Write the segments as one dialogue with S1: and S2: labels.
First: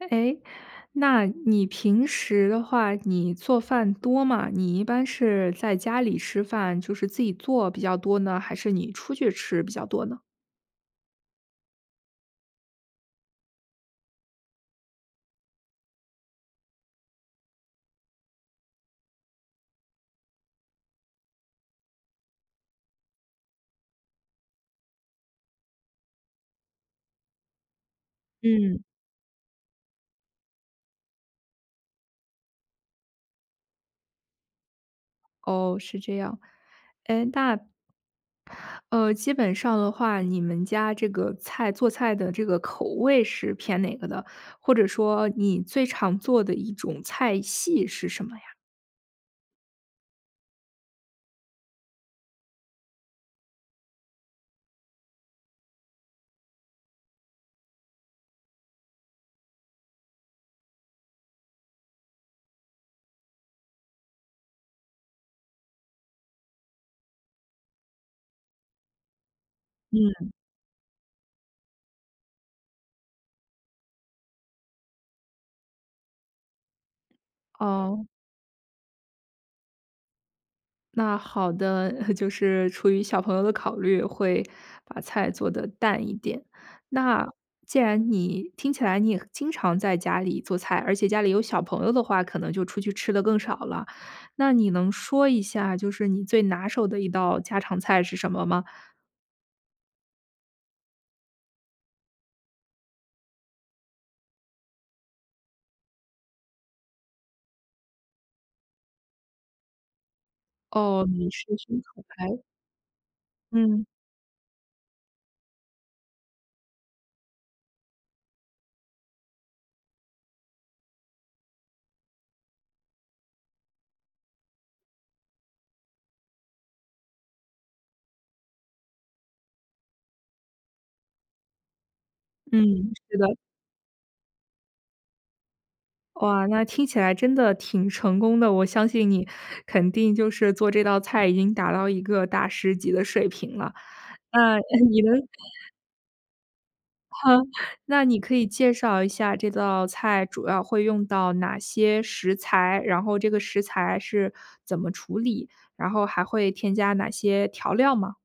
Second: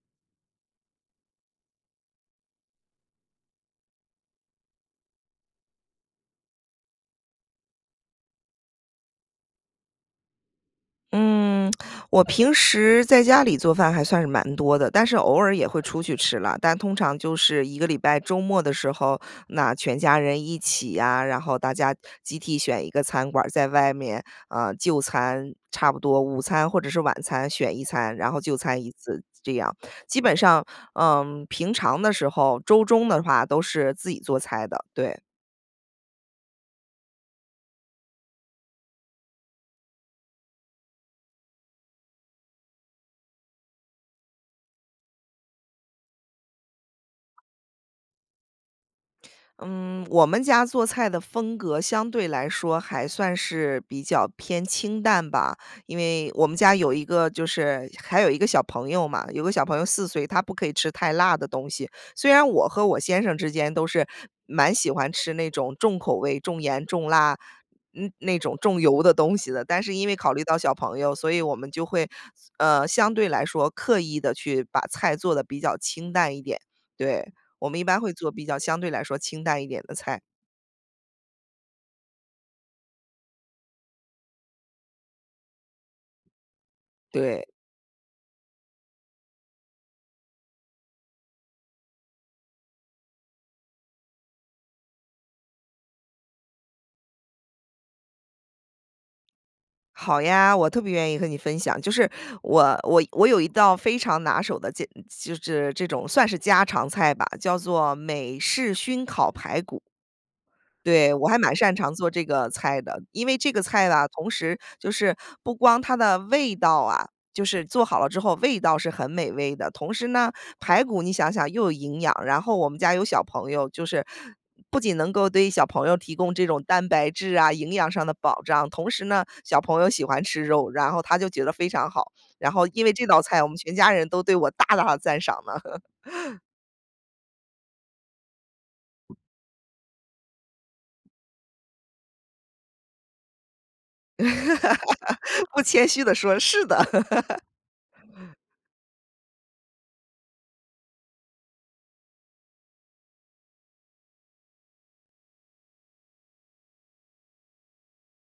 S1: 诶，那你平时的话你做饭多吗？你一般是在家里吃饭就是自己做比较多呢，还是你出去吃比较多呢？
S2: 嗯，我平时在家里做饭还算是蛮多的，但是偶尔也会出去吃啦。但通常就是一个礼拜周末的时候，那全家人一起呀，然后大家集体选一个餐馆儿在外面，呃，就餐。差不多午餐或者是晚餐选一餐，然后就
S1: 嗯。
S2: 餐一次，这样。基本上，嗯，平常的时候周中的话都是自己做菜的，对。
S1: 哦，是这样。诶，那呃，基本上的话，你们家这个菜做菜的这个口味是偏哪个的，或者说你最常做的一种菜系是什么呀？
S2: 嗯，我们家做菜的风格相对来说，还算是比较偏清淡吧。因为我们家有一个就是还有一个小朋友嘛，有个小朋友4岁，他不可以吃太辣的东西。虽然我和我先生之间都是，蛮喜欢吃那种重口味重盐重辣，那那种重油的东西的。但是因为
S1: 嗯。
S2: 考虑到小朋友，所以我们就会，呃，相对来说刻意地去把菜做得比较清淡一点。对，我们一般
S1: 哦。
S2: 会做比较相对来说清淡一点的菜。
S1: 那好的，就是出于小朋友的考虑，会把菜做得淡一点。那，
S2: 对。
S1: 既然你听起来你也经常在家里做菜，而且家里有小朋友的话，可能就出去吃得更少了。那你能说一下就是你最拿手的一道家常菜是什么吗？
S2: 好呀，我特别愿意和你分享。就是，我我我有一道非常拿手的家就是这种算是家常菜吧，叫做美式熏烤排骨。
S1: 哦，
S2: 对，我
S1: 美
S2: 还
S1: 式
S2: 蛮擅
S1: 熏
S2: 长
S1: 烤
S2: 做这
S1: 排骨。
S2: 个菜的。因为这个
S1: 嗯。
S2: 菜呢，同时就是不光它的味道啊就是做好了之后味道是很美味的，同时呢，排骨你想想，又有营养，然后我们家有小朋友，就是不仅能够对于小朋友提供这种蛋白质啊营养上的保障，同时呢，小朋友喜欢吃肉，然后他就觉得非常好。然后因为
S1: 嗯，
S2: 这
S1: 是
S2: 道
S1: 的。
S2: 菜，我们全家人都对我大大地赞赏呢。
S1: 哇，那听起来真的挺成功的，我相信你肯定就是做这道菜已经达到一个大师级的水平了。那，你能
S2: 不谦虚地说，是的。
S1: 哈，那你可以介绍一下这道菜主要会用到哪些食材？然后这个食材是怎么处理？然后还会添加哪些调料吗？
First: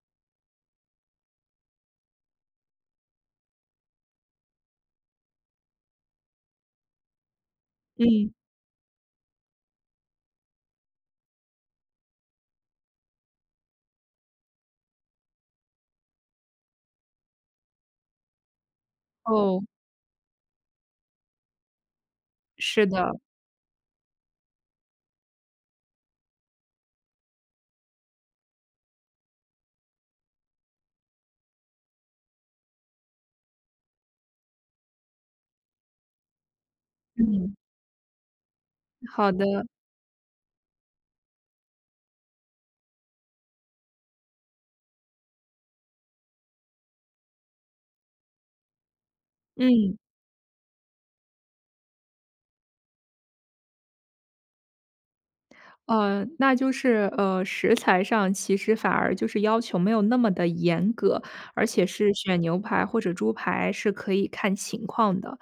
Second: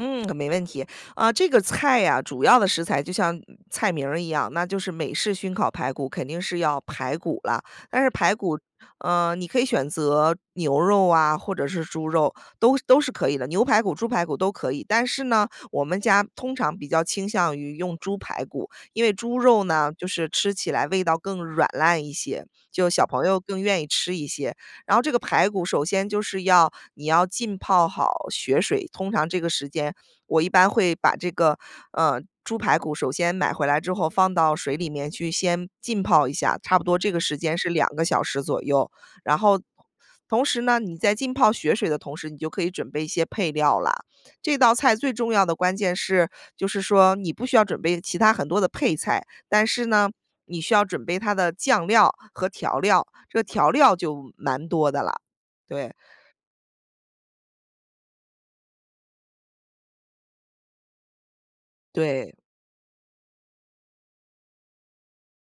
S2: 嗯，没问题。呃，这个菜呀主要的食材就像菜名儿一样，那就是美式熏烤排骨，肯定是要排骨啦。但是
S1: 嗯。
S2: 排骨，呃，你可以选择牛肉啊或者是猪肉，都都是可以的，牛排骨猪排骨都可以。但是呢，我们家通常比较倾向于用猪排骨，因为猪
S1: 哦。
S2: 肉呢就是吃起来味道更软烂一些，
S1: 是
S2: 就小
S1: 的。
S2: 朋友更愿意吃一些。然后这个排骨首先就是要你要浸泡好血水。通常这个时间，我一般会把这个，嗯，猪排骨首先买回来之后放到水里面去先浸泡一下，差不多这个时
S1: 嗯。
S2: 间是2个小时左右。
S1: 好
S2: 然后
S1: 的。
S2: 同时呢你在浸泡血水的同时，你就可以准备一些配料啦。这道菜最重要的关键是，就是说你不需要准备其他很多的配菜，但是
S1: 嗯。
S2: 呢，你需要准备它的酱料和调料，这调料就蛮多的啦，对。
S1: 嗯，那就是，呃，食材上，其实反而就是要求没有那么地严格。而且是
S2: 对。
S1: 选牛排或者猪排是可以看情况的。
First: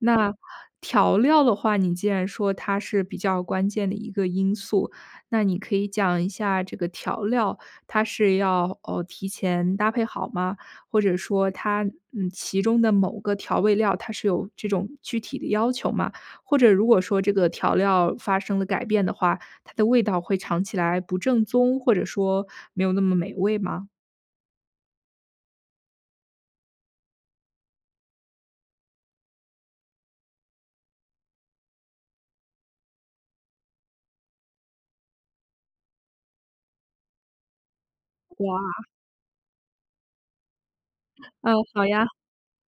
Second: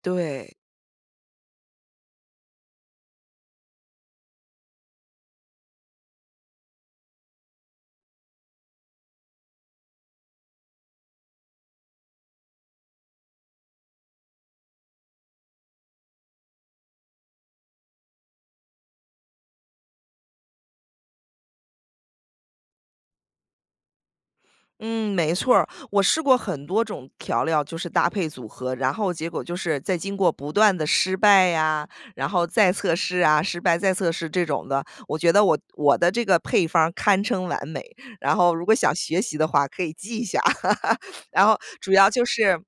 S1: 那
S2: 对。
S1: 调料的话，你既然说它是比较关键的一个因素，那你可以讲一下这个调料它是要，呃，提前搭配好吗？或者说它嗯，其中的某个调味料，它是有这种具体的要求吗？或者如果说这个调料发生了改变的话，它的味道会尝起来不正宗，或者说没有那么美味吗？
S2: 嗯，没错儿。我试过很多种调料，就是搭配组合。然后结果就是，在经过不断的失败呀，然后再测试呀，失败再测试这种的，我觉得我我的这个配方儿堪称完美。然后如果
S1: 哇。
S2: 想学习的话，可以记一下。然
S1: 嗯，
S2: 后
S1: 好
S2: 主要
S1: 呀。
S2: 就是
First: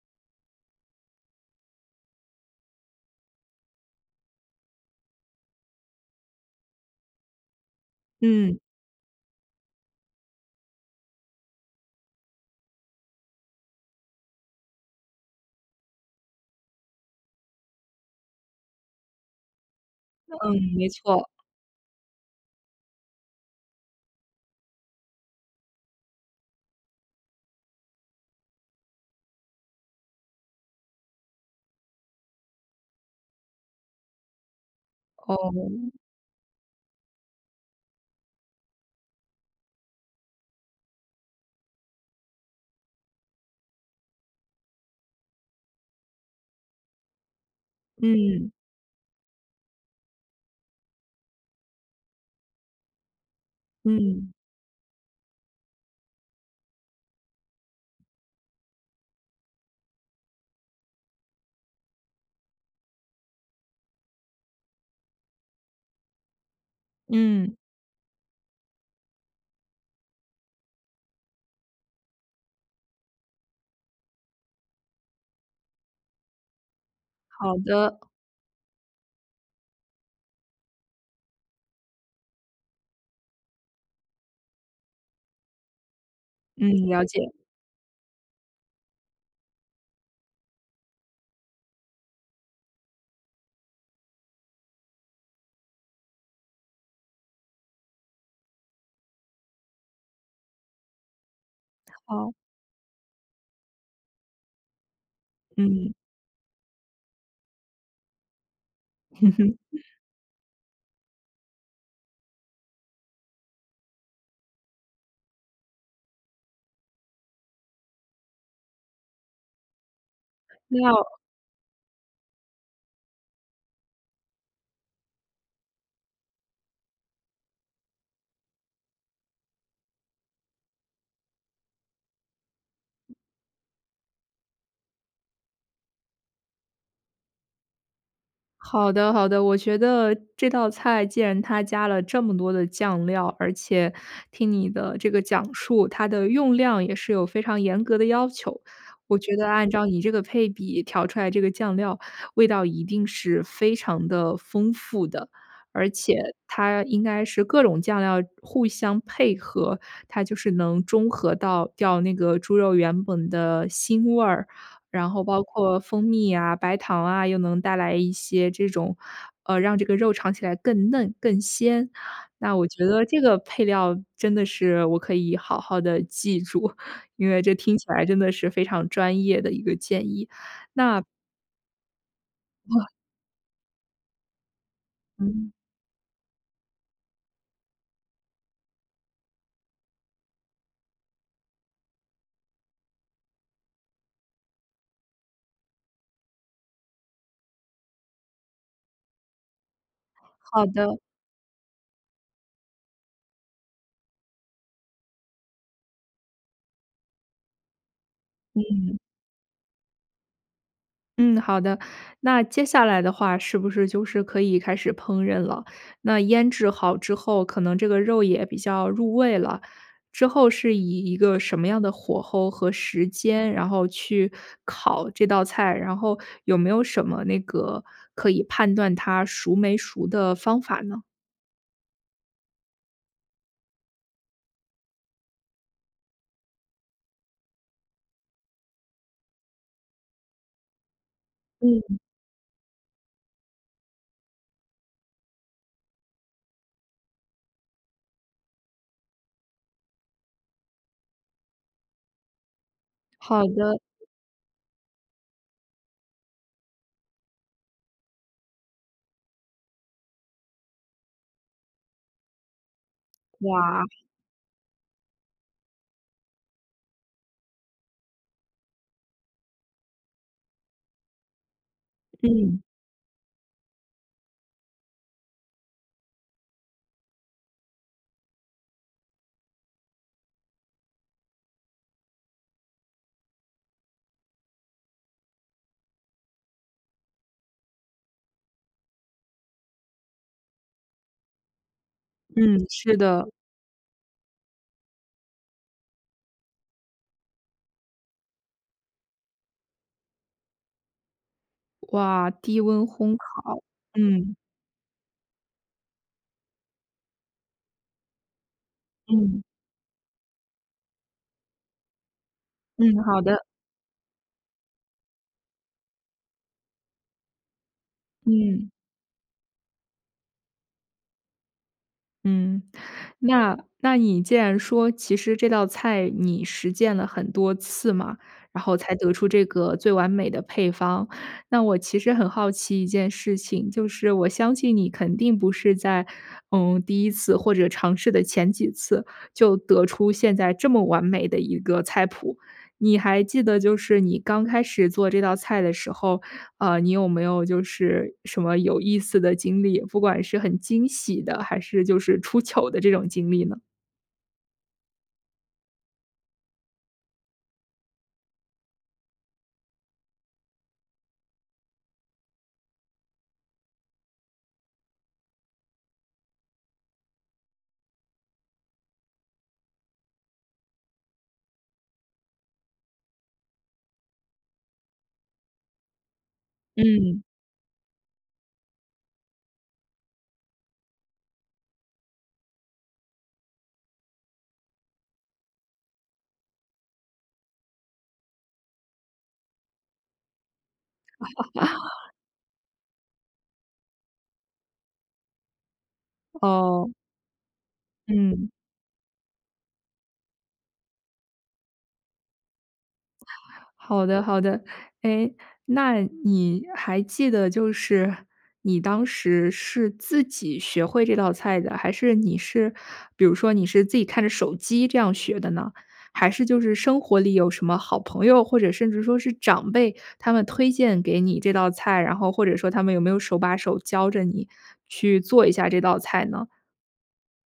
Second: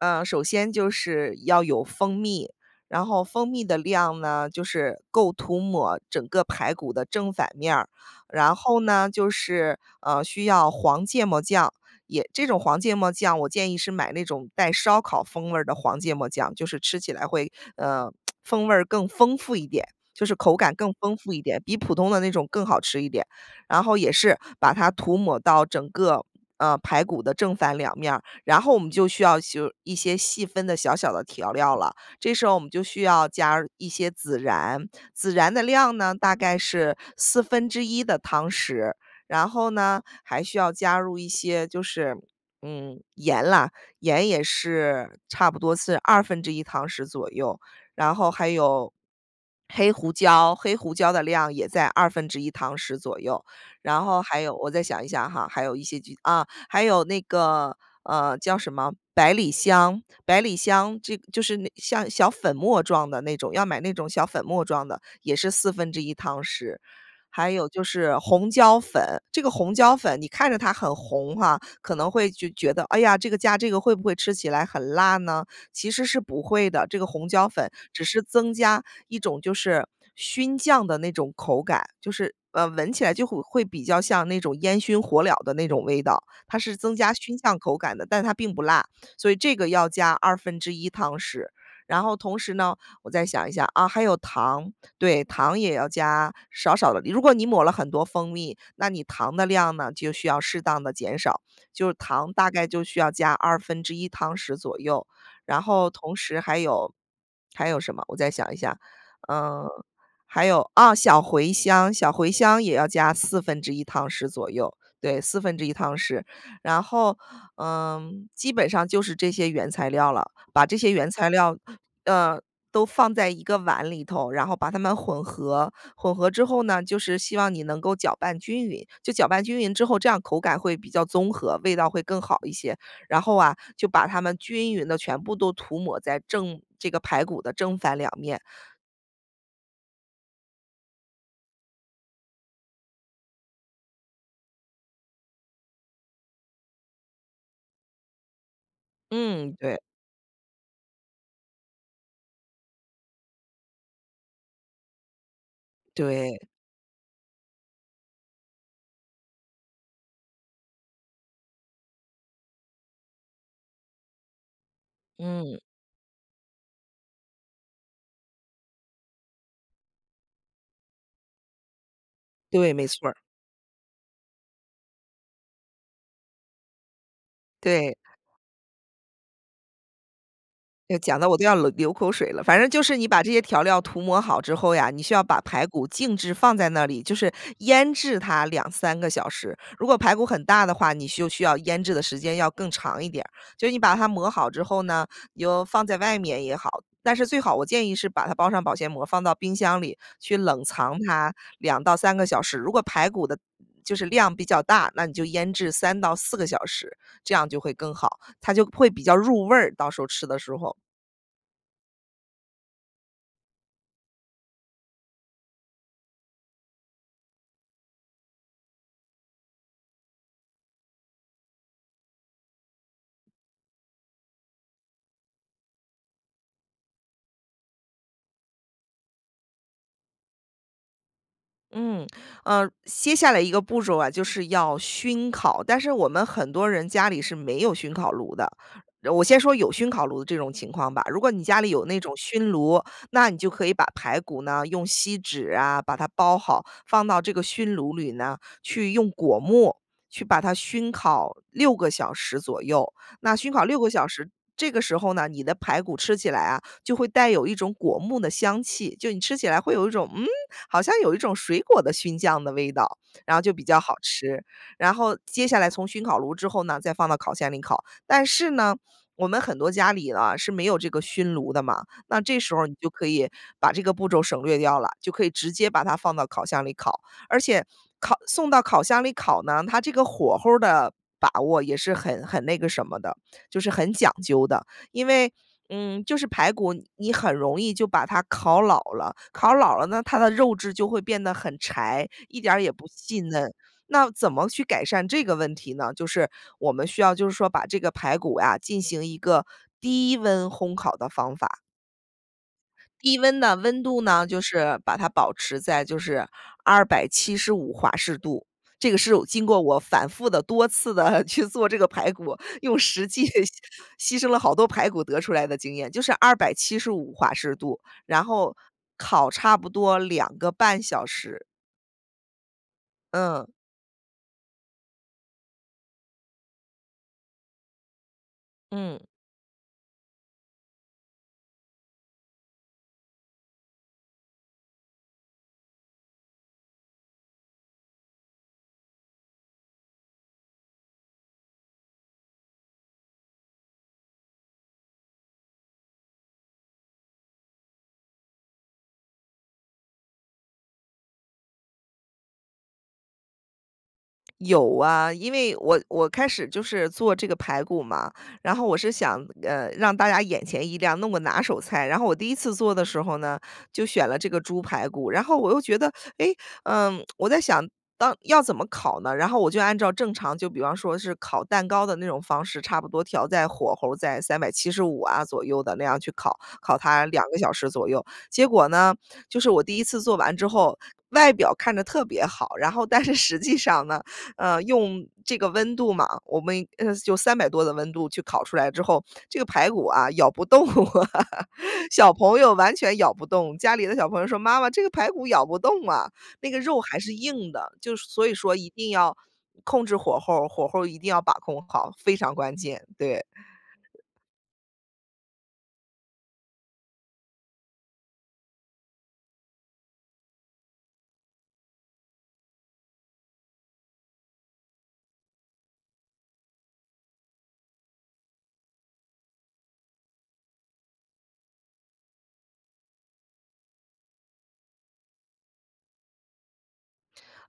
S2: 呃，首先就是要有蜂蜜。然后蜂蜜的量呢，就是够涂抹整个排骨的正反面儿，然
S1: 嗯。
S2: 后呢就是，呃，需要黄芥末酱，也这种黄芥末酱，我建议是买那种带烧烤风味儿的黄芥末酱，就是吃起来会，呃，风味儿更丰富一点，就是口感
S1: 嗯，没
S2: 更丰
S1: 错。
S2: 富一点，比普通的那种更好吃一点，然后也是把它涂抹到整个，呃，排骨的正反2面儿。然后我们就需要修一些细分的小小的调料了。这时候我们就需要加一些孜然，孜然的
S1: 哦。
S2: 量呢大概是1/4的汤匙。然后呢，还需要加入一些就是，嗯，盐啦，盐也是，差不多是1/2汤匙左右。然后还
S1: 嗯。
S2: 有 黑胡椒，黑胡椒的量也在1/2汤匙左右。然后
S1: 嗯。
S2: 还有我再想一想哈，还有一些就啊，还有那个，呃，叫什么？百里香，百里香这就是那像小粉末状的那种，要买那种小粉末状的，也是1/4汤匙。还
S1: 嗯。
S2: 有就是红椒粉，这个红椒粉你看着它很红哈，可能会觉觉得：“哎呀，这个加这个会不会吃起来很辣呢？”其实是不会的。这个红椒
S1: 好
S2: 粉
S1: 的。
S2: 只是增加一种就是熏酱的那种口感，就是，呃，闻起来就会会比较像那种烟熏火燎的那种味道。它
S1: 嗯，
S2: 是增
S1: 了
S2: 加
S1: 解。
S2: 熏酱口感的，但它并不辣，所以这个要加1/2汤匙。然后同时呢我再想一下，啊，还有糖。对，糖也要加少少的，如果你抹了很多蜂蜜，那你糖的量呢，就需要适当地减少，就糖
S1: 好。
S2: 大概就需要加1/2汤匙左右。然后
S1: 嗯。
S2: 同时还有还有什么？我再想一下。嗯，还有，啊，小茴香，小茴香也要加1/4汤匙左右，对，1/4汤匙。然后，嗯，基本上就是这些原材料了。把这
S1: 那
S2: 些原
S1: 要
S2: 材料，呃，都放在一个碗里头，然后把它们混合，混合之后呢就是希望你能够搅拌均匀，就搅拌均匀之后，这样口感会比较综合，味道会更好一些。然后啊，就把它们均匀地全部都涂抹在正这个排骨的正反2面。
S1: 好的好的，我觉得这道菜既然它加了这么多的酱料，而且听你的这个讲述，它的用量也是有非常严格的要求。我觉得
S2: 嗯，
S1: 按
S2: 对。
S1: 照你这个配比调出来这个酱料，味道一定是非常地丰富的。而且
S2: 对。
S1: 它应该是各种酱料互相配合，它就是能中和到掉那个猪肉原本的腥味儿。然后包
S2: 嗯。
S1: 括蜂蜜啊、白糖啊，又能带来一些这种，呃，让这个肉尝起来更嫩、更鲜。那我
S2: 对，没
S1: 觉得
S2: 错儿。
S1: 这个配料真的是我可以好好地记住，因为这听起
S2: 对。
S1: 来真的是非常专业的一个建议。
S2: 这
S1: 那
S2: 讲得我都要流流口水了。反正就
S1: 哇。
S2: 是你把这些调料涂抹好之后呀，你需要把
S1: 嗯。
S2: 排骨静置放在那里，就是腌制它2-3个小时。如果排骨很大的话，你就需要腌制的时间要更长一点儿。就是你把它抹好之后呢，你就放在外面也好，但是最好我建议是把它包上保鲜膜，放到冰箱里，去冷
S1: 好
S2: 藏
S1: 的。
S2: 它2到3个小时。如果排骨的就是量比较大，那你就腌制3到4个小时，这样就会更好，它就会
S1: 嗯。
S2: 比较入味儿，到时候吃的时候。
S1: 嗯，好的，那接下来的话，是不是就是可以开始烹饪了？那腌制好之后，可能这个肉也比较入味了。之后是以一个什么样的火候和时间，然后去烤这道菜？然后有没有什么那个可以判断它熟没熟的方法呢？
S2: 嗯，呃，接下来一个步骤啊，就是要熏烤。但是我们很多人家里是没有熏烤炉的。呃我先说有熏烤炉的这种情况吧。如果你家里有
S1: 嗯。
S2: 那种熏炉，那你就可以把排骨呢用锡纸呀把它包好，放到这个熏炉里呢，去用果木去把它熏烤6个小时左右。那
S1: 好
S2: 熏烤6
S1: 的。
S2: 个小时，这个时候呢，你的排骨吃起来啊，就会带有一种果木的香气。就你吃起来会有一种，嗯？好像有一种水果的熏酱的味道，然后就比较
S1: 哇。
S2: 好吃。然后接下来从熏烤炉之后呢，再放到烤箱里烤。但是呢，我们很多家里啊，是没有这个熏炉的嘛，那这时
S1: 嗯。
S2: 候你就可以把这个步骤省略掉了，就可以直接把它放到烤箱里烤。而且，烤送到烤箱里烤呢，它这个火候儿的把握也是很很那个什么的，就是很讲究的。因为，嗯，就是排骨你很容易就把它烤老了，烤老了呢，它的肉质就会变得很柴，一点儿
S1: 嗯，
S2: 也不
S1: 是
S2: 细
S1: 的。
S2: 嫩。那怎么去改善这个问题呢？就是我们需要就是说把这个排骨呀进行一个低温烘烤的方法。
S1: 哇，低温烘
S2: 低温呢，
S1: 烤。
S2: 温度呢
S1: 嗯。
S2: 就是把它保持在就是275华氏度。这个是
S1: 嗯。
S2: 经过我反复地多次地去做这个排骨，用
S1: 嗯，
S2: 实
S1: 好
S2: 际
S1: 的。
S2: 牺牲了好多排骨得出来的经验，就是275华氏度。然后，
S1: 嗯。
S2: 烤差不多2.5小时。
S1: 嗯。
S2: 嗯。
S1: 那那你既然说，其实这道菜你实践了很多次嘛，然后才
S2: 嗯。
S1: 得出这个最完美的配方。那我其实很好奇一件事情，就是我相信你肯定不是在，嗯，第一次或者尝试的前几次，就得出现在这么完美的一个菜谱。你还记得就是你刚开始做这道菜的时候，呃，你有没有就是什么有意思的经历？不管是很惊喜的，还是就是出糗的这种经历呢？
S2: 有啊。因为我我开始就是做这个排骨嘛，然后我是想，呃，让大家眼前一亮，那我拿手菜。然后我第一次做的时候呢，就选了这个猪排骨，然后我又觉得，诶，嗯，我在想当要怎么烤呢？然后我就按照正常就比方说是烤蛋糕的那种方式，差不多调在火候儿在375啊左右的那样去烤，烤它
S1: 嗯。
S2: 2个小时左右。结果呢，就是我第一次做完之后，外表看着特别好，然后但是实际上呢，嗯，用这个温度嘛，我们，呃，用300多的温度去烤出来之后，这个排骨啊咬不动。小 朋友完全咬不动，家里的小朋友说：“妈妈，这个排骨咬不动啊。“那个肉
S1: 哦。
S2: 还是硬的，就所以
S1: 嗯。
S2: 说一定要控制火候儿，火候儿一定要把控好。非常关键，对。
S1: 好的好的。诶，那你还记得，就是你当时是自己学会这道菜的，还是你是比如说你是自己看着手机这样学的呢？还是就是生活里有什么好朋友，或者甚至说是长辈，他们推荐给你这道菜？然后或者说他们有没有手把手教着你去做一下这道菜呢？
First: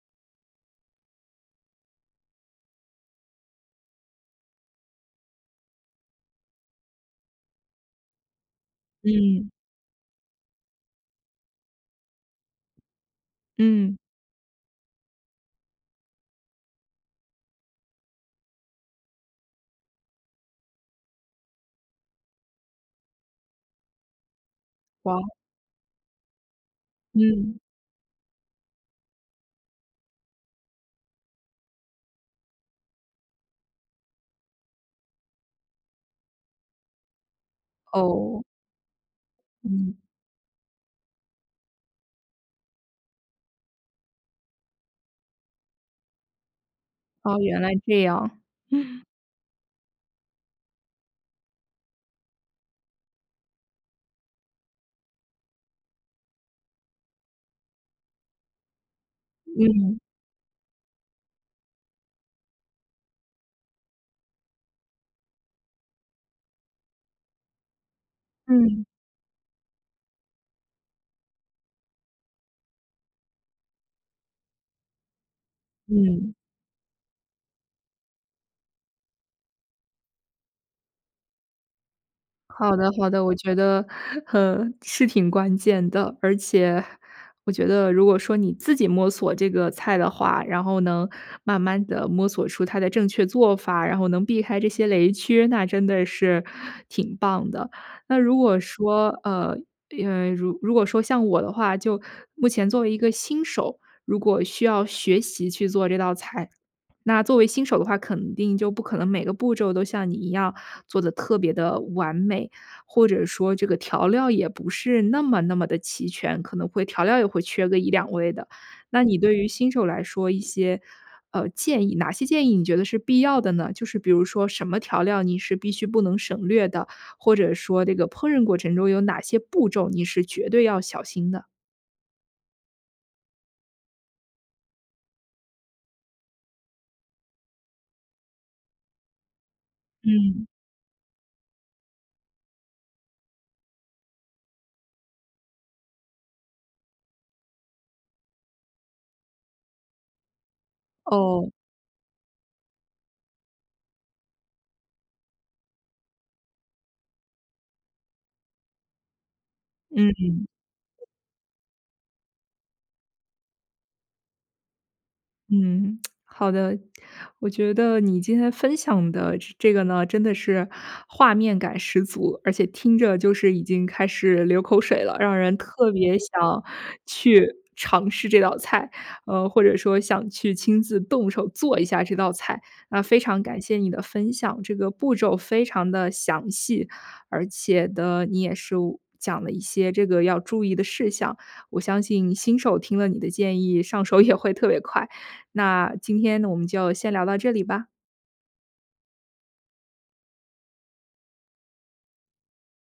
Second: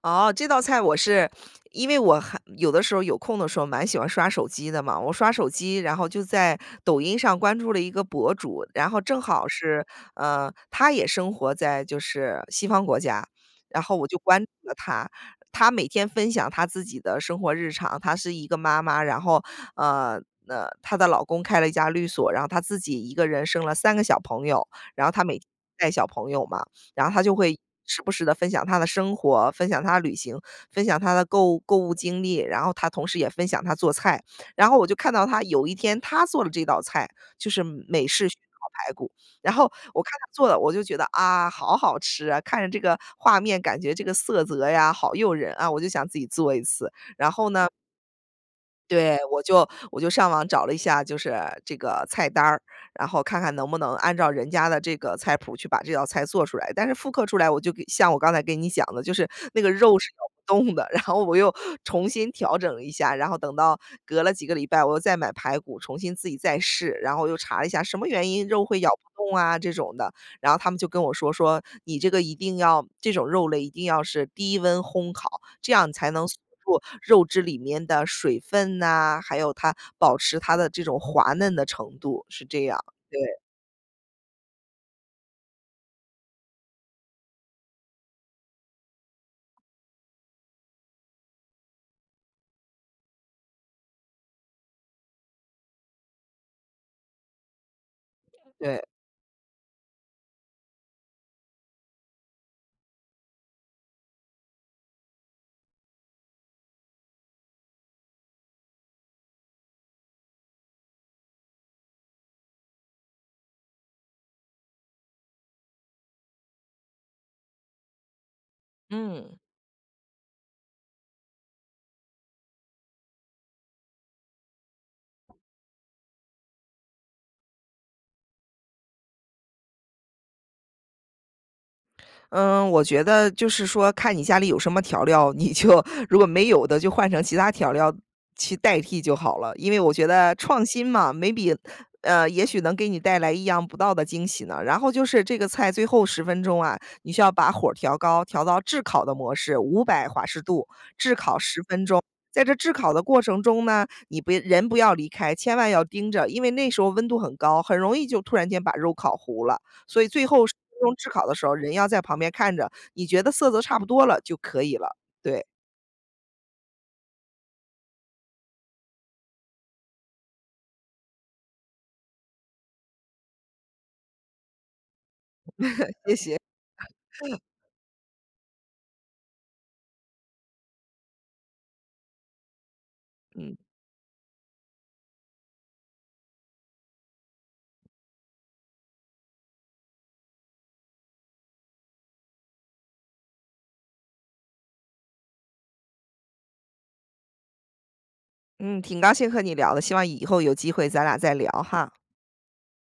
S2: 哦，这道菜我是因为我还有的时候有空的时候蛮喜欢刷手机的嘛。我刷手机，然后就在抖音上关注了一个博主，然后正好
S1: 嗯。
S2: 是，呃，她也生活在就是西方国家，然后
S1: 嗯。
S2: 我就关注了她。她每天分享她自己的生活日常，她是一个妈妈，然后，呃，那她的老公开了一家律所，然后她自己一个人生了3个小朋友，然后她
S1: 哇。
S2: 每天带小朋友嘛。然后她就
S1: 嗯。
S2: 会时不时地分享她的生活、分享她的旅行、分享她的购购物经历，然后她同时也分享她做菜。然后我就看到她有一天，她做了这道菜，就是美式熏
S1: 哦。
S2: 烤排骨。然后，
S1: 嗯。
S2: 我看她做的，我就觉得：“啊，好好吃啊！看着这个画面，感觉这个色泽呀好诱人啊。“我就想自己做一次，然
S1: 哦，
S2: 后
S1: 原
S2: 呢
S1: 来这样。
S2: 对，我就我就上网找了一下就是这个菜单儿，然后看看能不能按照人家的这个菜谱儿去把这道菜做出来。但是复刻出来，我就给像我刚才给你讲的，就是那个肉
S1: 嗯。
S2: 是咬不动的，然后我又重新调整了一下，然后等到隔了几个礼拜，我又再买排骨，重新自己再试，然后我又查了一下“什么原因肉会
S1: 嗯。
S2: 咬不动啊”这种的，然后他们就跟我说，说：“你这个一定要这种肉类一定要是低温烘烤，这样才能
S1: 嗯。
S2: 锁住肉质里面的水分呐，还有它保持它的这种滑嫩的程度。“是这
S1: 好
S2: 样，
S1: 的好
S2: 对。
S1: 的，我觉得，呵，是挺关键的。而且，我觉得如果说你自己摸索这个菜的话，然后能慢慢地摸索出它的正确做法，然后能避开这些雷区，那真的是挺棒的。那如果
S2: 对。
S1: 说呃，因为如如果说像我的话，就目前作为一个新手，如果需要学习去做这道菜，那作为新手的话肯定就不可能每个步骤都像你一样做得特别地完美，或者说这个调料也不是那么那么地齐全，可能会调料也会缺个1-2味的。那你对
S2: 嗯。
S1: 于新手来说一些，呃，建议哪些建议你觉得是必要的呢？就是比如说，什么调料你是必须不能省略的？或者说这个烹饪过程中有哪些步骤你是绝对要小心的？
S2: 嗯，我觉得就是说看你家里有什么调料，你就如果没有的就换成其他调料去代替就好了。因为我觉得
S1: 嗯。
S2: 创新嘛，maybe，呃，也许能给你带来意想不到的惊喜呢。然后就是这个菜最后10分钟啊，你需要把火儿调高，调到炙烤的模式，500华氏度，炙烤
S1: 哦。
S2: 10分钟。在这炙烤的过程中呢，你不人不要离开，千万要盯着，因为那时候温度很高，很容易就突然间把肉烤糊了。所以最后
S1: 嗯。
S2: 10分钟炙烤的时候儿，人要在旁边看着。你觉得色泽差不多了，就可以了。对。
S1: 嗯，好的。我觉得你今天分享的这这个呢，真的是画面感十足，而且听着就是已经开始流口水了，让人特
S2: 谢
S1: 别
S2: 谢。
S1: 想 去尝试这道菜，呃，或者说想去亲自动手做一下这道菜。那非常
S2: 嗯。
S1: 感谢你的分享，这个步骤非常地详细，而且呢你也是讲了一些这个要注意的事项。我相信新手听了你的建议，上手也会特别快。那今天我们就先聊到这里吧。
S2: 嗯，挺高兴和你聊的。希望以后有机会咱俩再聊哈。